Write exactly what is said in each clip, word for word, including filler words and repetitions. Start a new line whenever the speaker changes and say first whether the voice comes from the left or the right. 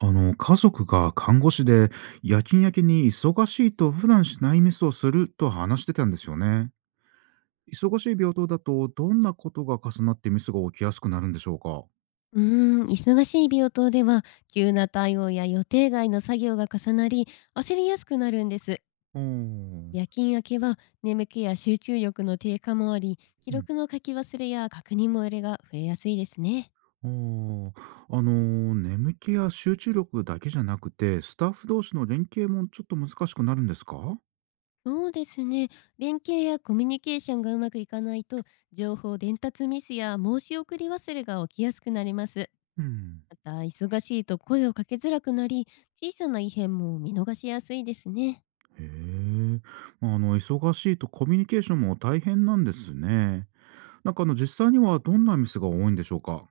right: あの家族が看護師で夜勤明けに忙しいと普段しないミスをすると話してたんですよね。忙しい病棟だとどんなことが重なってミスが起きやすくなるんでしょうか？
left: うーん、忙しい病棟では、急な対応や予定外の作業が重なり、焦りやすくなるんです。
right: うん。
left: 夜勤明けは、眠気や集中力の低下もあり、記録の書き忘れや確認漏れが増えやすいですね。
right: おーうん、あーあのー眠気や集中力だけじゃなくてスタッフ同士の連携もちょっと難しくなるんですか？
left: そうですね。連携やコミュニケーションがうまくいかないと、情報伝達ミスや申し送り忘れが起きやすくなります。
right: うん。
left: また、忙しいと声をかけづらくなり、小さな異変も見逃しやすいですね。
right: へえ。まああの忙しいとコミュニケーションも大変なんですね。なんかあの実際にはどんなミスが多いんでしょうか？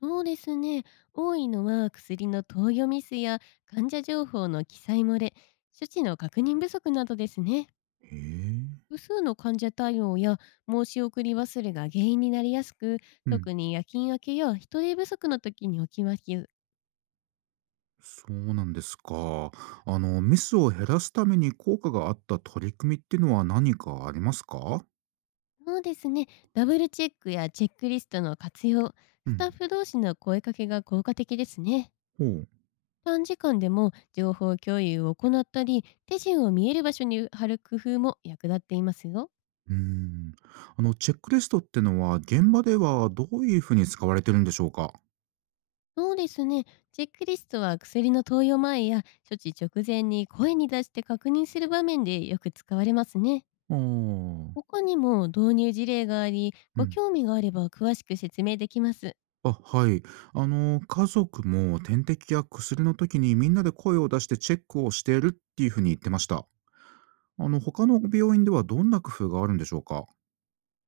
left: そうですね。多いのは、薬の投与ミスや患者情報の記載漏れ、処置の確認不足などですね。
right: へえ。
left: 複数の患者対応や申し送り忘れが原因になりやすく、
right: うん。
left: 特に夜勤明けや人手不足の時に起きます。
right: そうなんですか。あの、ミスを減らすために効果があった取り組みっていうのは何かありますか？
left: そうですね。ダブルチェックやチェックリストの活用、
right: う
left: スタ
right: ん。
left: ッフ同士の声かけが効果的ですね。
right: ほう。
left: 短時間でも情報共有を行ったり、手順を見える場所に貼る工夫も役立っていますよ。
right: うーん。あの、チェックリストってのは、現場ではどういうふうに使われてるんでしょうか？
left: そうですね。チェックリストは、薬の投与前や処置直前に声に出して確認する場面でよく使われますね。
right: ああ。
left: 他にも導入事例があり、
right: う
left: ご
right: ん。
left: 興味があれば詳しく説明できます。
right: あ、はい。あの、家族も点滴や薬の時にみんなで声を出してチェックをしているっていうふうに言ってました。あの、他の病院ではどんな工夫があるんでしょうか？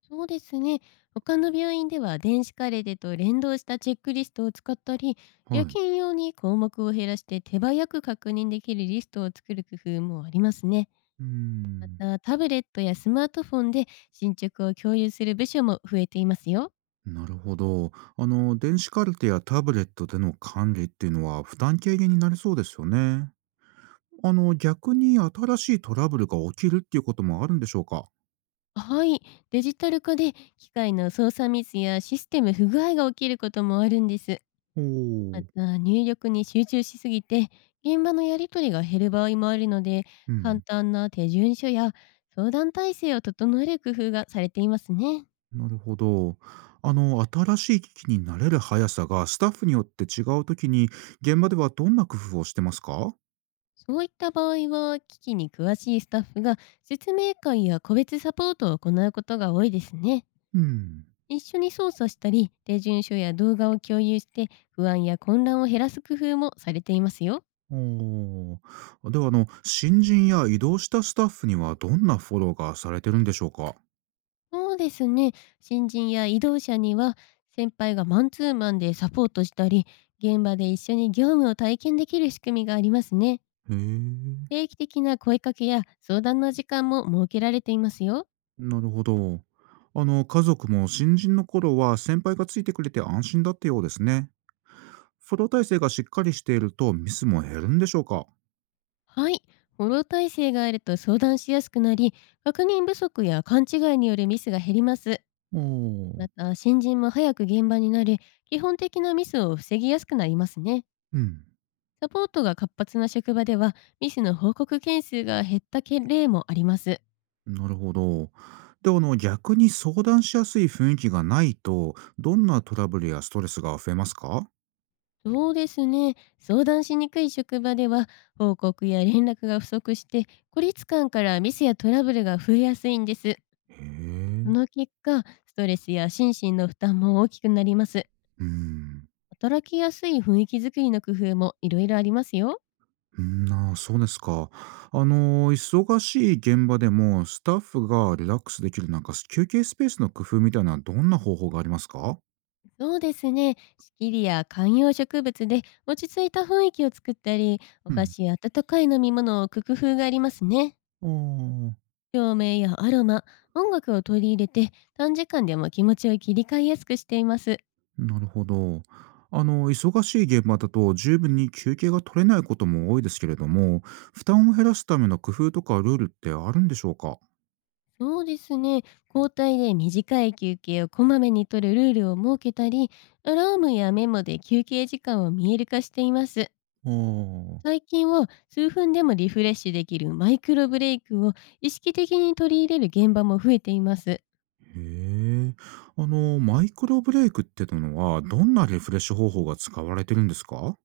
left: そうですね。他の病院では、電子カレデと連動したチェックリストを使ったり、
right: は
left: 夜
right: い。
left: 勤用に項目を減らして手早く確認できるリストを作る工夫もありますね。
right: うー
left: ま
right: ん。
left: た、タブレットやスマートフォンで進捗を共有する部署も増えていますよ。
right: なるほど。あの、電子カルテやタブレットでの管理っていうのは負担軽減になりそうですよね。あの、逆に新しいトラブルが起きるっていうこともあるんでしょうか？
left: はい、デジタル化で機械の操作ミスやシステム不具合が起きることもあるんです。
right: お
left: ま
right: お。
left: た、入力に集中しすぎて現場のやり取りが減る場合もあるので、
right: う
left: 簡
right: ん。
left: 単な手順書や相談体制を整える工夫がされていますね。
right: なるほど。あの、新しい機器に慣れる速さがスタッフによって違うときに、現場ではどんな工夫をしてますか？
left: そういった場合は、機器に詳しいスタッフが説明会や個別サポートを行うことが多いですね。
right: うん。
left: 一緒に操作したり、手順書や動画を共有して不安や混乱を減らす工夫もされていますよ。
right: おお。では、あの、新人や移動したスタッフにはどんなフォローがされてるんでしょうか？
left: そうですね。新人や移動者には、先輩がマンツーマンでサポートしたり、現場で一緒に業務を体験できる仕組みがありますね。
right: へえ。
left: 定期的な声かけや相談の時間も設けられていますよ。
right: なるほど。あの、家族も新人の頃は先輩がついてくれて安心だったようですね。フォロー体制がしっかりしているとミスも減るんでしょうか？
left: はい。フォロー体制があると相談しやすくなり、確認不足や勘違いによるミスが減ります。
right: おお
left: ま
right: ー。
left: た、新人も早く現場になれ、基本的なミスを防ぎやすくなりますね。
right: うん。
left: サポートが活発な職場では、ミスの報告件数が減ったけ例もあります。
right: なるほど。で、あの、逆に相談しやすい雰囲気がないと、どんなトラブルやストレスが増えますか？
left: そうですね。相談しにくい職場では、報告や連絡が不足して、孤立感からミスやトラブルが増えやすいんです。
right: へ
left: そ
right: え。
left: の結果、ストレスや心身の負担も大きくなります。
right: うん。
left: 働きやすい雰囲気づくりの工夫もいろいろありますよ。
right: うんなあ、そうですか。あの、忙しい現場でもスタッフがリラックスできるなんか休憩スペースの工夫みたいなどんな方法がありますか？
left: そうですね。仕切りや観葉植物で落ち着いた雰囲気を作ったり、お
right: う
left: 菓
right: ん。
left: 子や温かい飲み物を置く工夫がありますね。
right: ああ。
left: 照明やアロマ、音楽を取り入れて、短時間でも気持ちを切り替えやすくしています。
right: なるほど。あの、忙しい現場だと十分に休憩が取れないことも多いですけれども、負担を減らすための工夫とかルールってあるんでしょうか？
left: そうですね。交代で短い休憩をこまめに取るルールを設けたり、アラームやメモで休憩時間を見える化しています。
right: ああ。
left: 最近は、数分でもリフレッシュできるマイクロブレイクを意識的に取り入れる現場も増えています。
right: へえ。あの、マイクロブレイクってのは、どんなリフレッシュ方法が使われてるんですか？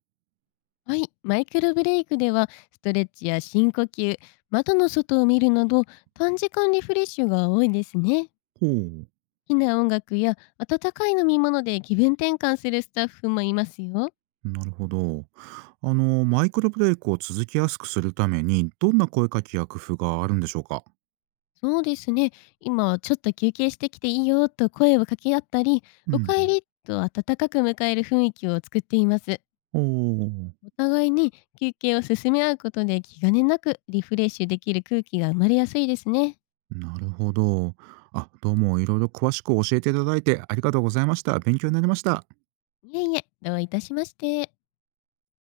left: はい、マイクロブレイクでは、ストレッチや深呼吸、窓の外を見るなど短時間リフレッシュが多いですね。
right: ほう。
left: 好きな音楽や温かい飲み物で気分転換するスタッフもいますよ。
right: なるほど。あの、マイクロブレイクを続きやすくするために、どんな声かけや工夫があるんでしょうか？
left: そうですね。今ちょっと休憩してきていいよと声を掛け合ったり、
right: う
left: お
right: ん。
left: かえりと温かく迎える雰囲気を作っています。
right: おお。
left: お互いに休憩を進め合うことで、気兼ねなくリフレッシュできる空気が生まれやすいですね。
right: なるほど。あ、どうもいろいろ詳しく教えていただいてありがとうございました。勉強になりました。
left: いえいえ、どういたしまして。